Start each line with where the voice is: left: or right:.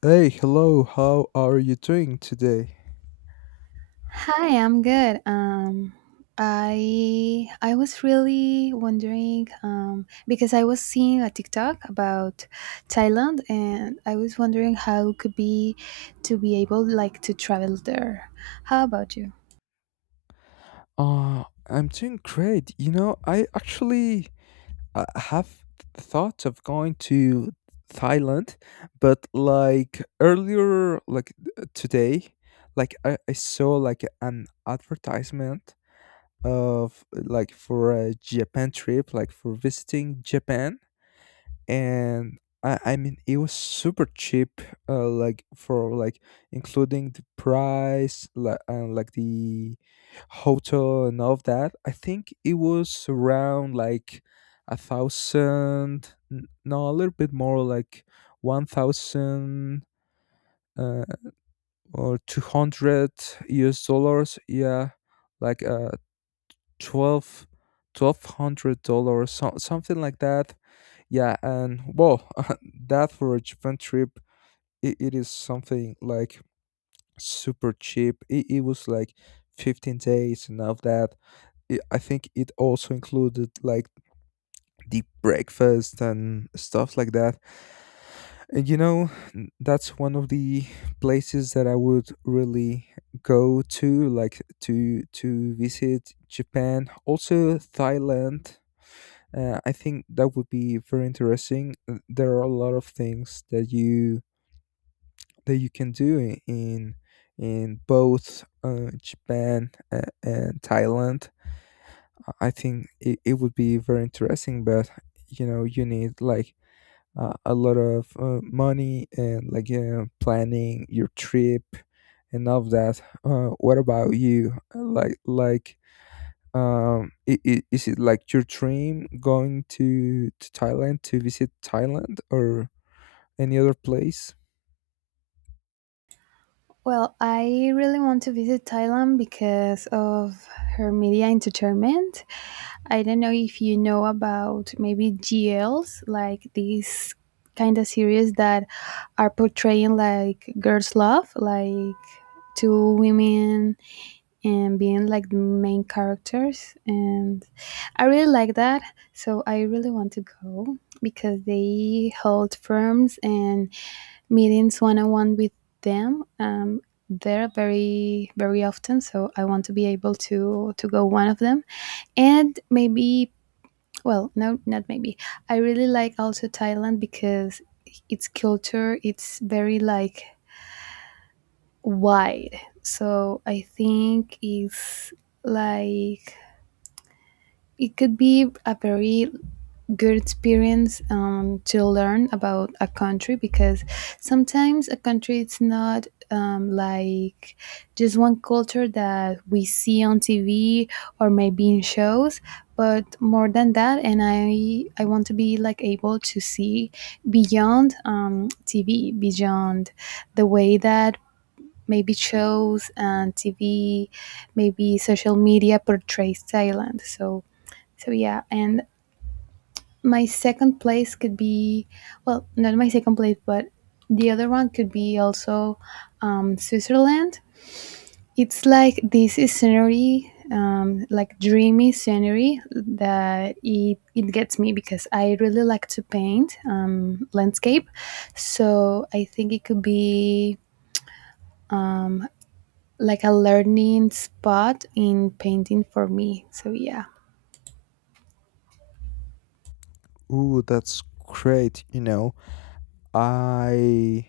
left: Hey, hello, how are you doing today?
right: Hi, I'm good. I was really wondering because I was seeing a TikTok about Thailand, and I was wondering how it could be to be able like to travel there. How about you?
left: I'm doing great. You know, I actually have thoughts of going to Thailand, but like earlier, like today, like I saw like an advertisement of like for a Japan trip, like for visiting Japan, and I mean it was super cheap, like for like including the price, like and like the hotel and all of that. I think it was around like a thousand, no, a little bit more, like 1,000 uh, or 200 US dollars. Yeah, like 12 $1,200, so something like that. Yeah, and well, that for a Japan trip, it is something like super cheap. It was like 15 days, and of that I think it also included like the breakfast and stuff like that. And you know, that's one of the places that I would really go to, like to visit Japan. Also Thailand, I think that would be very interesting. There are a lot of things that you can do in both Japan and Thailand. I think it would be very interesting, but you know, you need like a lot of money, and like planning your trip and all of that. What about you? Like I is it like your dream going to Thailand to visit Thailand or any other place?
right: Well, I really want to visit Thailand because of her media entertainment. I don't know if you know about maybe GLs, like these kind of series that are portraying like girls' love, like two women and being like the main characters. And I really like that. So I really want to go because they hold firms and meetings one on one with them. There very very often, so I want to be able to go one of them, and maybe well, no, not maybe. I really like also Thailand because its culture it's very like wide, so I think it's like it could be a very good experience to learn about a country because sometimes a country it's not like just one culture that we see on TV or maybe in shows but more than that, and I want to be like able to see beyond TV, beyond the way that maybe shows and TV, maybe social media, portrays Thailand. So yeah, and my second place could be, well, not my second place, but the other one could be also Switzerland. It's like this is scenery, like dreamy scenery that it gets me because I really like to paint landscape. So I think it could be um, like a learning spot in painting for me. So yeah.
left: Ooh, that's great. You know, I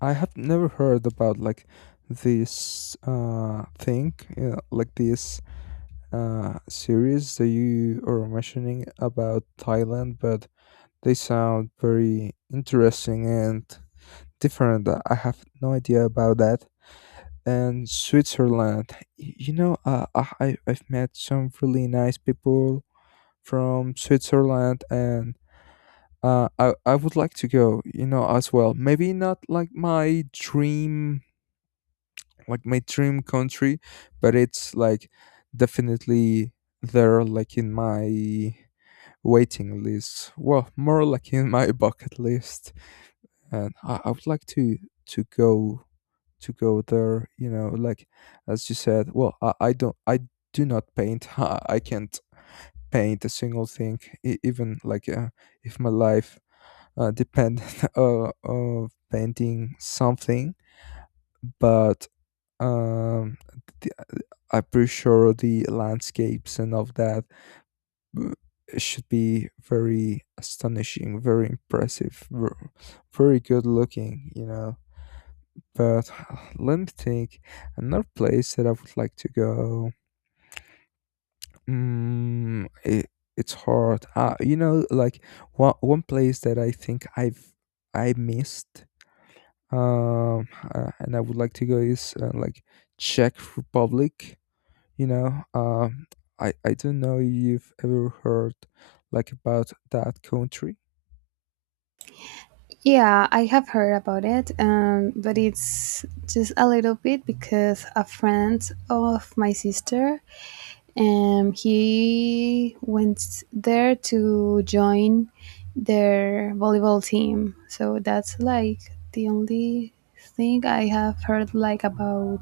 left: I have never heard about like this thing, like this series that you are mentioning about Thailand, but they sound very interesting and different. I have no idea about that. And Switzerland. You know, I've met some really nice people from Switzerland, and I would like to go. You know, as well. Maybe not like my dream, like my dream country, but it's like definitely there, like in my waiting list. Well, more like in my bucket list, and I would like to to go to go there, you know, like as you said. Well, I don't, I do not paint. I can't paint a single thing, even like if my life depended of painting something. But um the, I'm pretty sure the landscapes and of that uh, should be very astonishing, very impressive, very good looking, you know. But let me think. Another place that I would like to go. Mm, it, it's hard. You know, like one place that I think I missed. Um, and I would like to go is like Czech Republic. You know, I don't know if you've ever heard like about that country.
right: Yeah, I have heard about it, but it's just a little bit because a friend of my sister, he went there to join their volleyball team. So that's like the only thing I have heard like about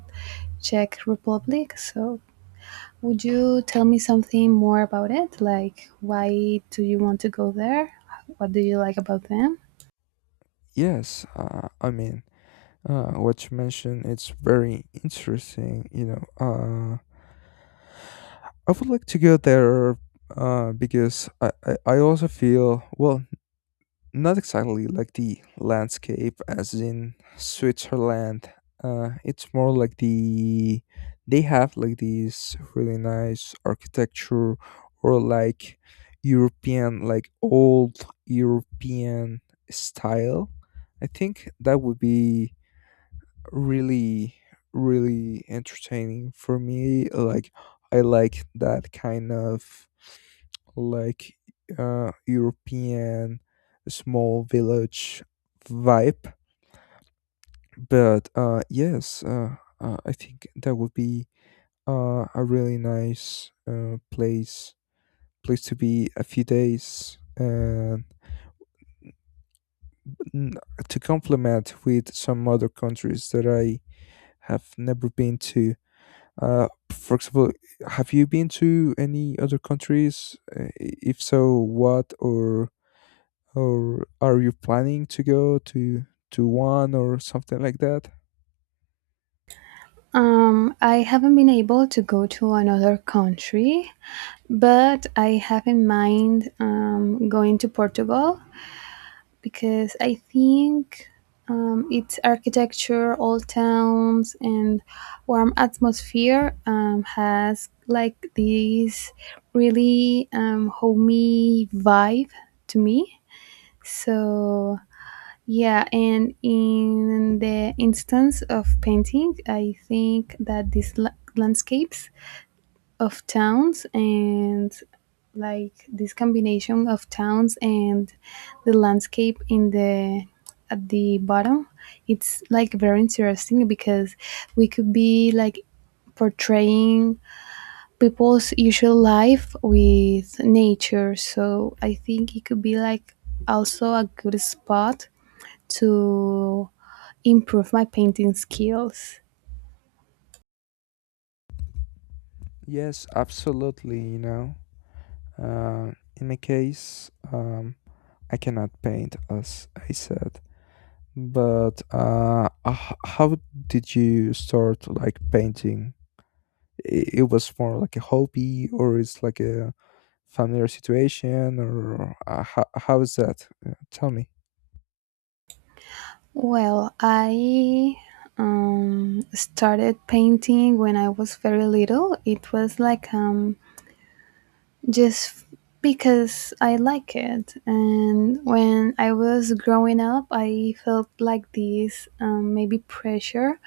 right: Czech Republic. So would you tell me something more about it? Like why do you want to go there? What do you like about them?
left: Yes, I mean, what you mentioned, it's very interesting. You know, I would like to go there, because I also feel, well, not exactly like the landscape as in Switzerland. It's more like they have like these really nice architecture, or like European, like old European style. I think that would be really, really entertaining for me. Like, I like that kind of like European small village vibe. But yes, I think that would be a really nice place to be a few days, and n- to complement with some other countries that I have never been to. For example, have you been to any other countries? If so, what, or are you planning to go to one or something like that?
right: I haven't been able to go to another country, but I have in mind going to Portugal because I think its architecture, old towns, and warm atmosphere has like this really homey vibe to me. So yeah, and in the instance of painting, I think that these landscapes of towns and like this combination of towns and the landscape in the at the bottom, it's like very interesting because we could be like portraying people's usual life with nature. So I think it could be like also a good spot to improve my painting skills?
left: Yes, absolutely. You know, in my case, I cannot paint, as I said. But how did you start like painting? It was more like a hobby, or it's like a familiar situation, or how is that? Tell me.
right: Well, I started painting when I was very little. It was like just because I like it. And when I was growing up, I felt like this maybe pressure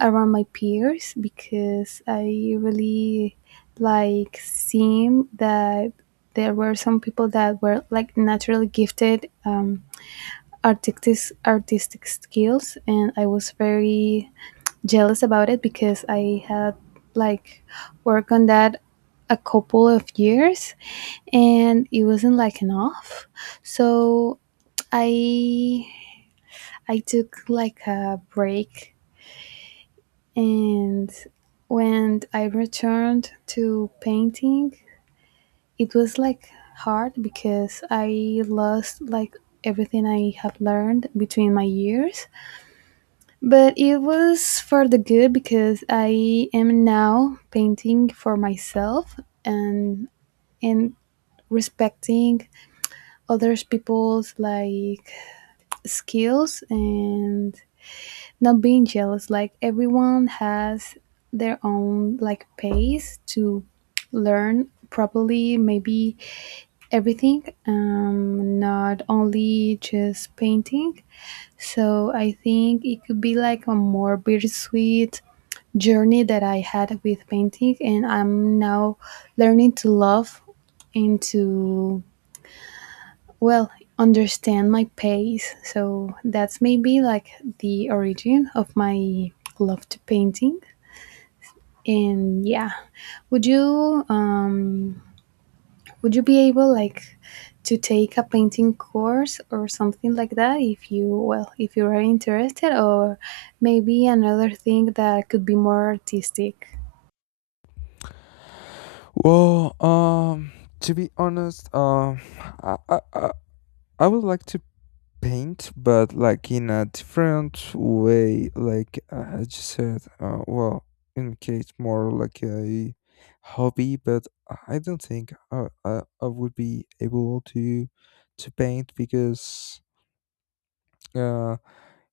right: around my peers because I really like seeing that there were some people that were like naturally gifted artistic skills, and I was very jealous about it because I had like worked on that a couple of years and it wasn't like enough, so i I took like a break, and when I returned to painting it was like hard because I lost like everything I have learned between my years. But it was for the good because I am now painting for myself, and and respecting others people's like skills, and not being jealous. Like, everyone has their own like pace to learn properly, maybe everything, not only just painting. So I think it could be like a more bittersweet journey that I had with painting, and I'm now learning to love and to, well, understand my pace. So that's maybe like the origin of my love to painting. And yeah, would you um would you be able like to take a painting course or something like that, if you, well, if you are interested, or maybe another thing that could be more artistic?
left: Well, to be honest, I, I, I I would like to paint, but like in a different way. Like I just said, well, in case more like a hobby. But I don't think I would be able to paint because uh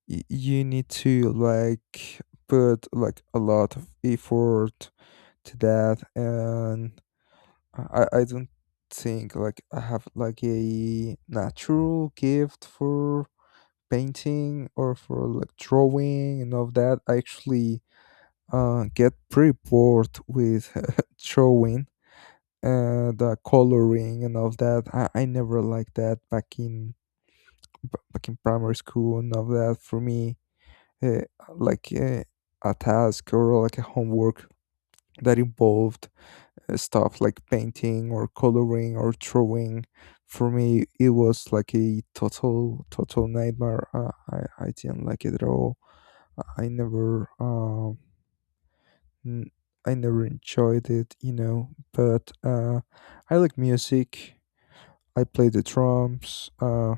left: you need to like put like a lot of effort to that, and I don't think like I have like a natural gift for painting, or for like drawing and all that. I actually get pretty bored with drawing and coloring and all that. I never liked that back in back in primary school and all that. For me, uh, like a task or like a homework that involved stuff like painting or coloring or drawing, for me it was like a total nightmare. I didn't like it at all. I never n- I never enjoyed it, you know. But I like music. I play the drums.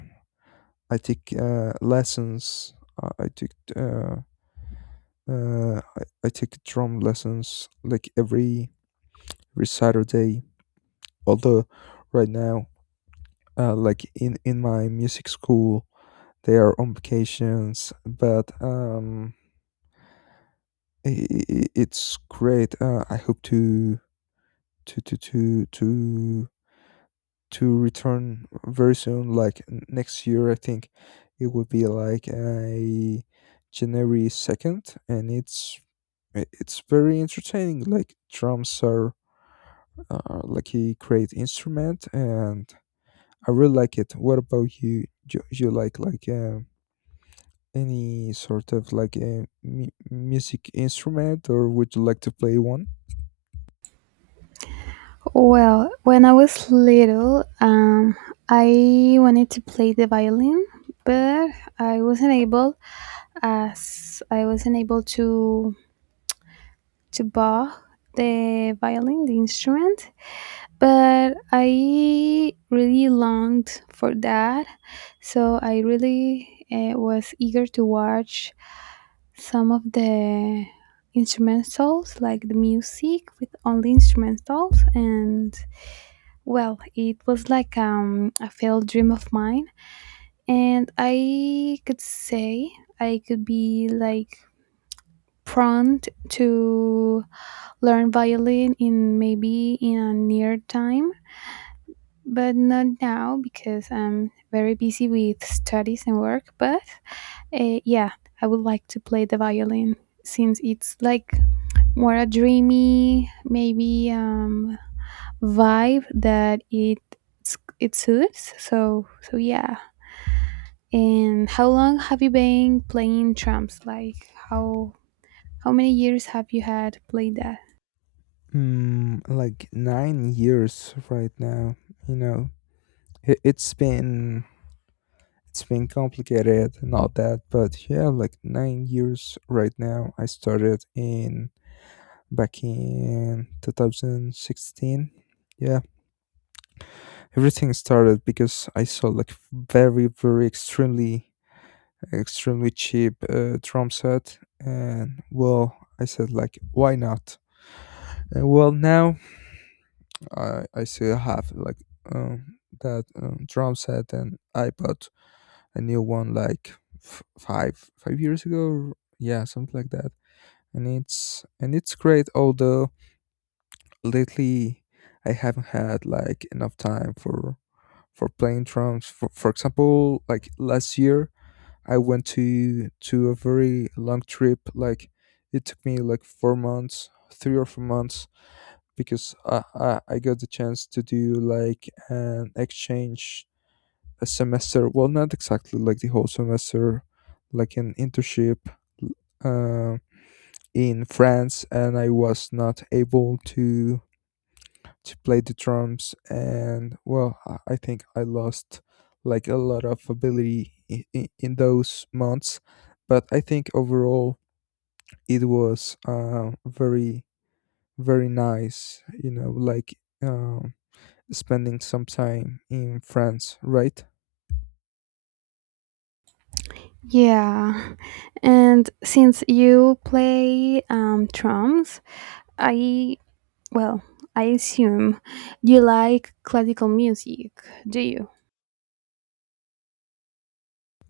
left: I take lessons. Uh, I took uh I take drum lessons like every Saturday. Although right now like in my music school they are on vacations, but it's great. I hope to to to to to return very soon, like next year. I think it would be like a January 2nd, and it's very entertaining. Like drums are like a great instrument, and I really like it. What about you? Do you like any sort of like a mu- music instrument, or would you like to play one?
right: Well, when I was little, I wanted to play the violin, but I wasn't able, as I wasn't able to buy the violin, the instrument. But I really longed for that, so I really was eager to watch some of the instrumentals, like the music with only instrumentals, and well, it was like a failed dream of mine, and I could say I could be like prompt to learn violin in, maybe, in a near time, but not now because I'm very busy with studies and work. But yeah, I would like to play the violin since it's like more a dreamy, maybe vibe that it suits. So yeah. And how long have you been playing drums? Like how many years have you had played that?
left: Mm, like 9 years right now, you know. It's been complicated and all that, but yeah, like 9 years right now. I started in back in 2016. Yeah, everything started because I saw like very very extremely extremely cheap drum set, and well, I said like, why not. And well, now I still have, like um that drum set, and I bought a new one like five five years ago, yeah, something like that. And it's and it's great. Although lately I haven't had like enough time for playing drums. For for, example, like last year I went to a very long trip, like it took me like 4 months, 3 or 4 months, because I got the chance to do like an exchange, a semester, well, not exactly like the whole semester, like an internship uh, in France, and I was not able to play the drums. And well, I think I lost like a lot of ability in those months. But I think overall it was uh, very, very nice, you know, like um, spending some time in France, right?
right: Yeah. And since you play drums, I well, I assume you like classical music, do you?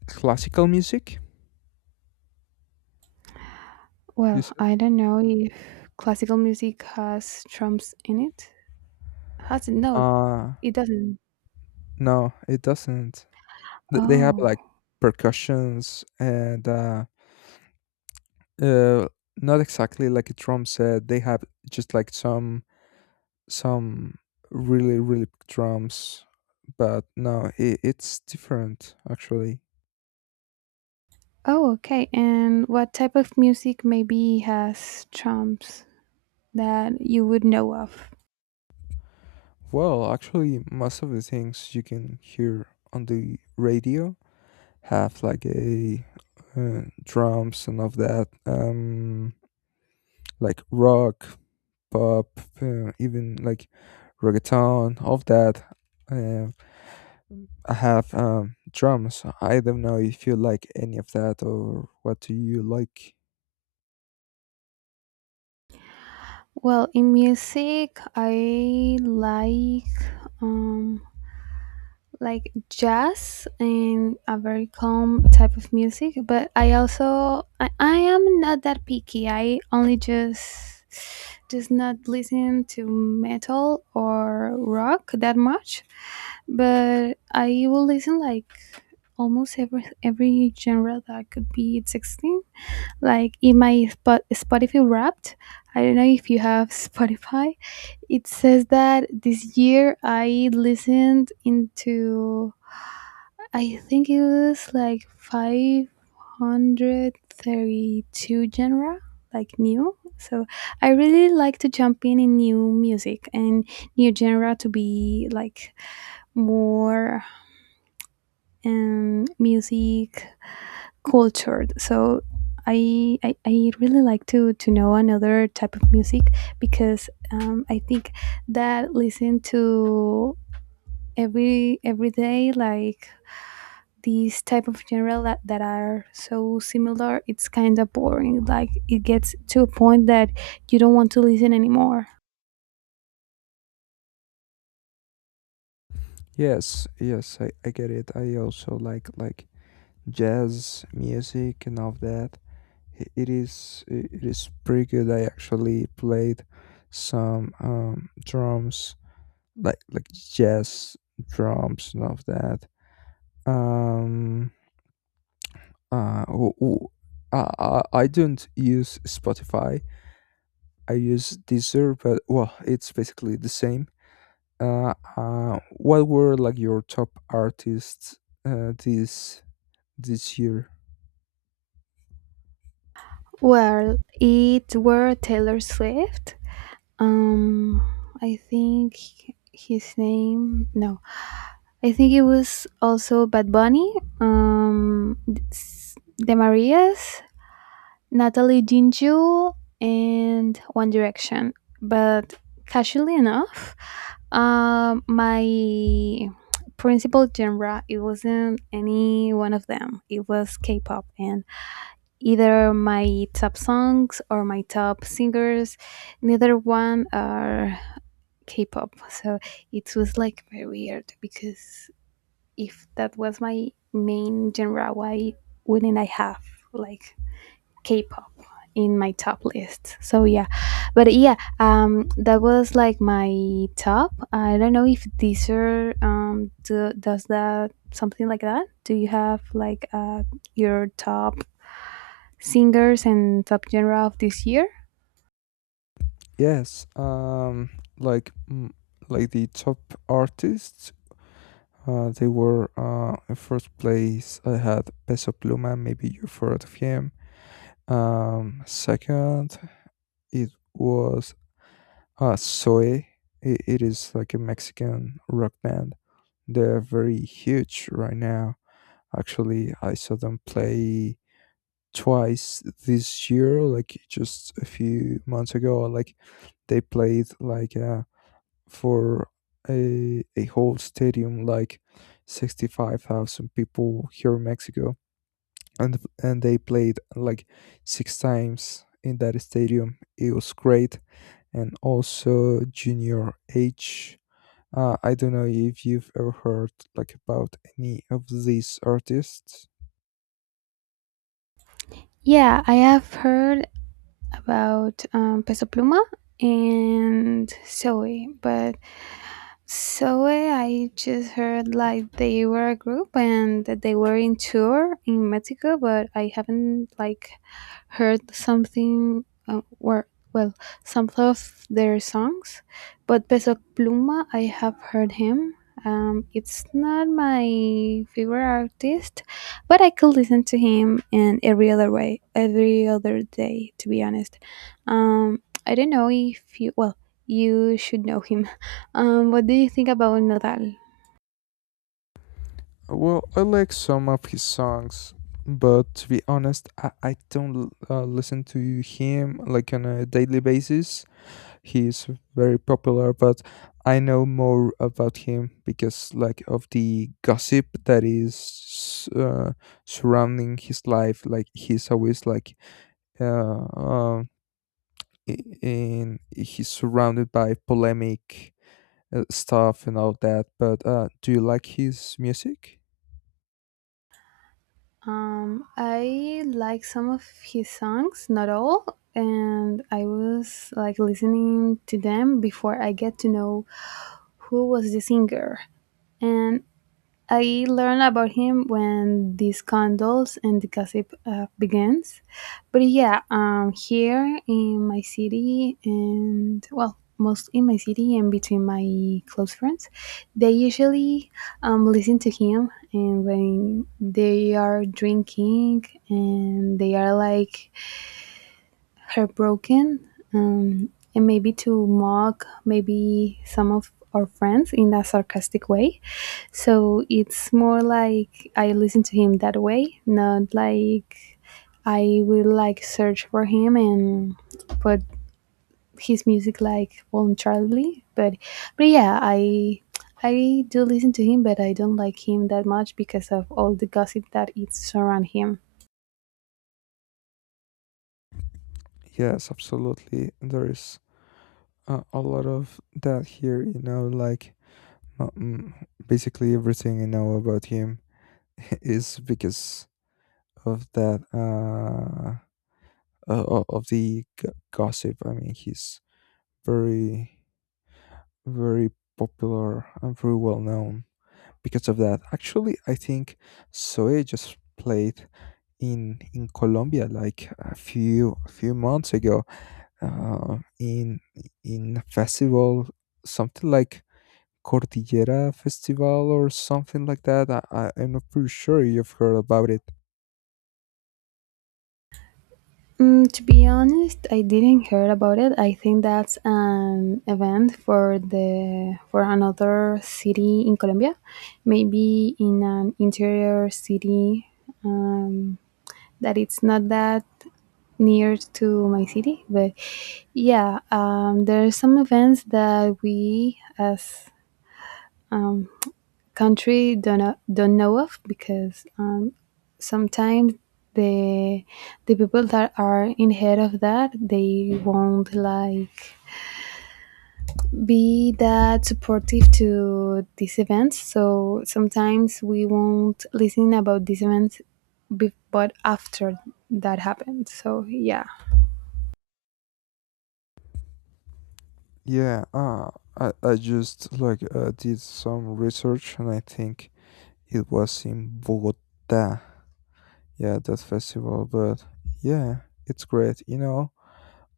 left: Classical music, you
right: Well,
left: said?
right: I don't know if classical music has drums in it. Has it? No,
left: uh
right: it doesn't.
left: No, it doesn't. They have
right: Oh.
left: like percussions and uh, not exactly like a drum set. They have just like some really really big drums. But no, it's different actually.
right: Oh, okay. And what type of music maybe has trumps that you would know of?
left: Well, actually, most of the things you can hear on the radio have like a drums and of that, like rock, pop, even like reggaeton, all of that. Uh, I have drums. I don't know if you like any of that, or what do you like.
right: Well, in music, I um like jazz and a very calm type of music, but I also I am not that picky. I only just not listen to metal or rock that much, but I will listen like almost every genre that could be it's existing. Like, in my Spotify Wrapped, I don't know if you have Spotify. It says that this year I listened into, I think, it was like 532 genre like new. So I really like to jump in new music and new genre to be like more music cultured. So I really like to know another type of music because I think that listen to every day like these type of genre that are so similar, it's kind of boring, like it gets to a point that you don't want to listen anymore.
left: Yes, yes, I get it. I also like jazz music and all of that. It is pretty good. I actually played some drums, like jazz drums and all of that. Um, Uh, w- w- I don't use Spotify. I use Deezer, but well, it's basically the same. What were like your top artists uh, this this year?
right: Well, it were Taylor Swift, um I think, his name, no, I think it was also Bad Bunny, um, The Marias, Natalie Ginju, and One Direction. But casually enough, my principal genre, it wasn't any one of them. It was K-pop, and either my top songs or my top singers, neither one are K-pop. So it was like very weird because, if that was my main genre, why wouldn't I have like K-pop in my top list? So yeah, but yeah, that was like my top. I don't know if Deezer does that something like that. Do you have like your top singers and top genre of this year?
left: Yes, like like the top artists. They were in first place. I had Peso Pluma. Maybe you've heard of him. Second, it was Ah, Soy, I it is like a Mexican rock band. They're very huge right now. Actually, I saw them play twice this year, like just a few months ago. Like they played like for a whole stadium, like 65,000 people here in Mexico, and they played like six times in that stadium. It was great. And also Junior H. I don't know if you've ever heard like about any of these artists.
right: Yeah, I have heard about Peso Pluma and Zoe, but so I just heard like they were a group and that they were in tour in Mexico, but I haven't like heard something, or well, some of their songs. But Peso Pluma, I have heard him. It's not my favorite artist, but I could listen to him in every other way, every other day. To be honest, um, I don't know if you, well, you should know him. What do you think about Nodal?
left: Well, I like some of his songs, but to be honest, I don't listen to him like on a daily basis. He's very popular, but I know more about him because like of the gossip that is surrounding his life. Like he's always like uh, um, I- in he's surrounded by polemic stuff and all that. But do you like his music?
right: I like some of his songs, not all, and I was like listening to them before I get to know who was the singer. And I learned about him when the scandals and the gossip begins. But yeah, here in my city, and well, most in my city and between my close friends, they usually listen to him. And when they are drinking and they are like heartbroken, and maybe to mock, maybe, some of our friends in a sarcastic way, so it's more like I listen to him that way, not like I will like search for him and put his music like voluntarily, but yeah, I do listen to him, but I don't like him that much because of all the gossip that is around him.
left: Yes, absolutely. There is a lot of that here. You know, like uh, mm, basically everything I know about him is because of that. Of the gossip. I mean, he's very, very popular and very well known because of that. Actually, I think Zoe just played in Colombia, like a few months ago, uh, in in a festival, something like Cordillera Festival or something like that. I'm not pretty sure you've heard about it.
right: To be honest, I didn't hear about it. I think that's an event for the for another city in Colombia, maybe in an interior city, um, that it's not that near to my city. But yeah, there are some events that we as country don't know of, because sometimes the the people that are in head of that, they won't like be that supportive to these events, so sometimes we won't listen about these events, but after that happened, so yeah.
left: Yeah, I just like did some research, and I think it was in Bogota. Yeah, that festival, but yeah, it's great. You know,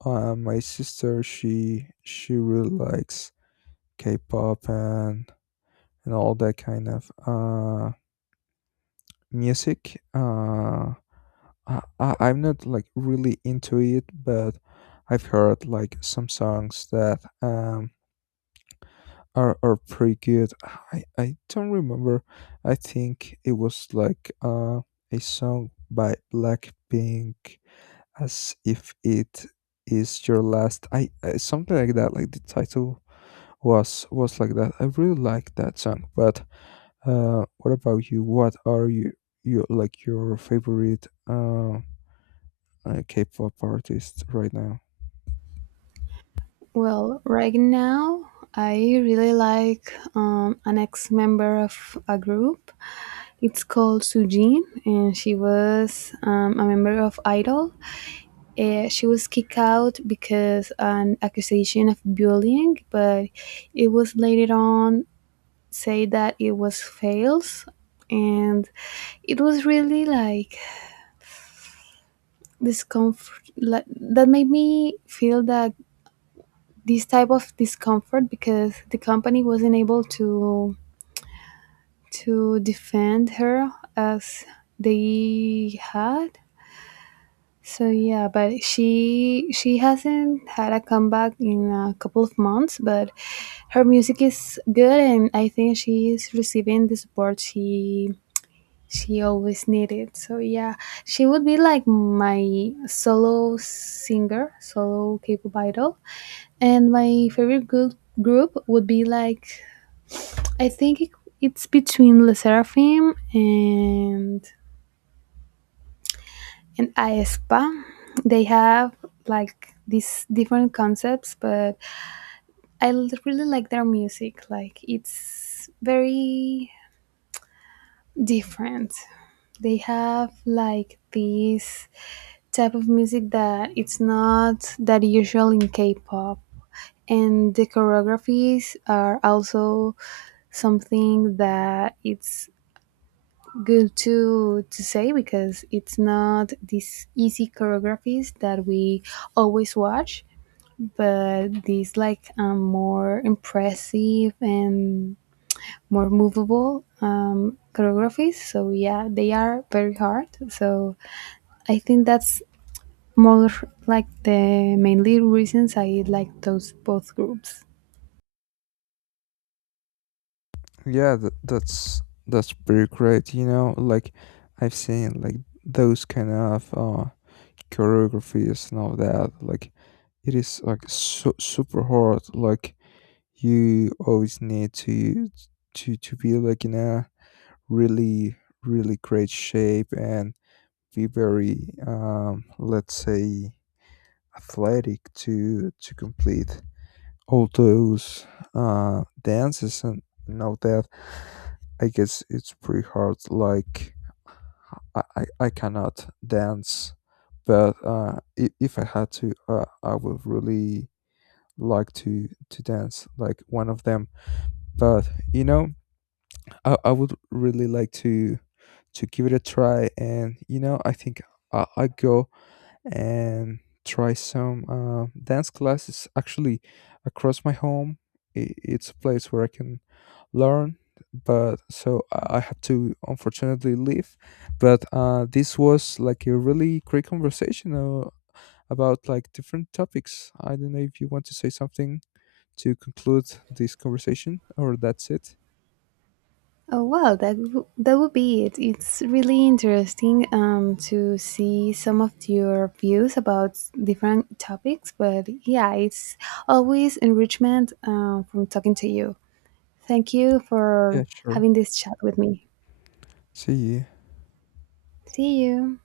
left: My sister, she really likes K-pop, and all that kind of music. I'm not like really into it, but I've heard like some songs that are pretty good. I don't remember. I think it was like a song by Blackpink, as if it is your last. I something like that, like the title was like that. I really like that song. But what about you? What are you you like, your favorite K-pop artist right now?
right: Well, right now, I really like an ex member of a group. It's called Sujin, and she was a member of Idol. She was kicked out because an accusation of bullying, but it was later on said that it was false, and it was really like discomfort. Like, that made me feel that this type of discomfort because the company wasn't able to defend her as they had. So yeah, but she hasn't had a comeback in a couple of months, but her music is good and I think she is receiving the support she always needed. So yeah, she would be like my solo singer, solo K-pop idol. And my favorite group would be like, I think, it's between Le Seraphim and Aespa. They have like these different concepts, but I really like their music. Like, it's very different. They have like this type of music that it's not that usual in K-pop, and the choreographies are also something that it's good to say, because it's not these easy choreographies that we always watch, but these like, more impressive and more movable, choreographies. So yeah, they are very hard, so I think that's more like the mainly reasons I like those both groups.
left: Yeah, that's pretty great. You know, like I've seen like those kind of choreographies and all that. Like it is like super hard. Like you always need to be like in a really, really great shape, and be very, let's say, athletic to complete all those dances. And now that, I guess, it's pretty hard. Like I cannot dance, but if I had to, I would really like to dance like one of them. But you know, I would really like to give it a try, and you know, I think I go and try some dance classes. Actually, across my home, it's a place where I can learn. But so I have to unfortunately leave. But this was like a really great conversation about like different topics. I don't know if you want to say something to conclude this conversation, or that's it.
right: Oh wow, that that would be it. It's really interesting to see some of your views about different topics. But yeah, it's always enrichment from talking to you. Thank you
left: Yeah,
right: for
left: sure.
right: having this chat with me.
left: See you.
right: See you.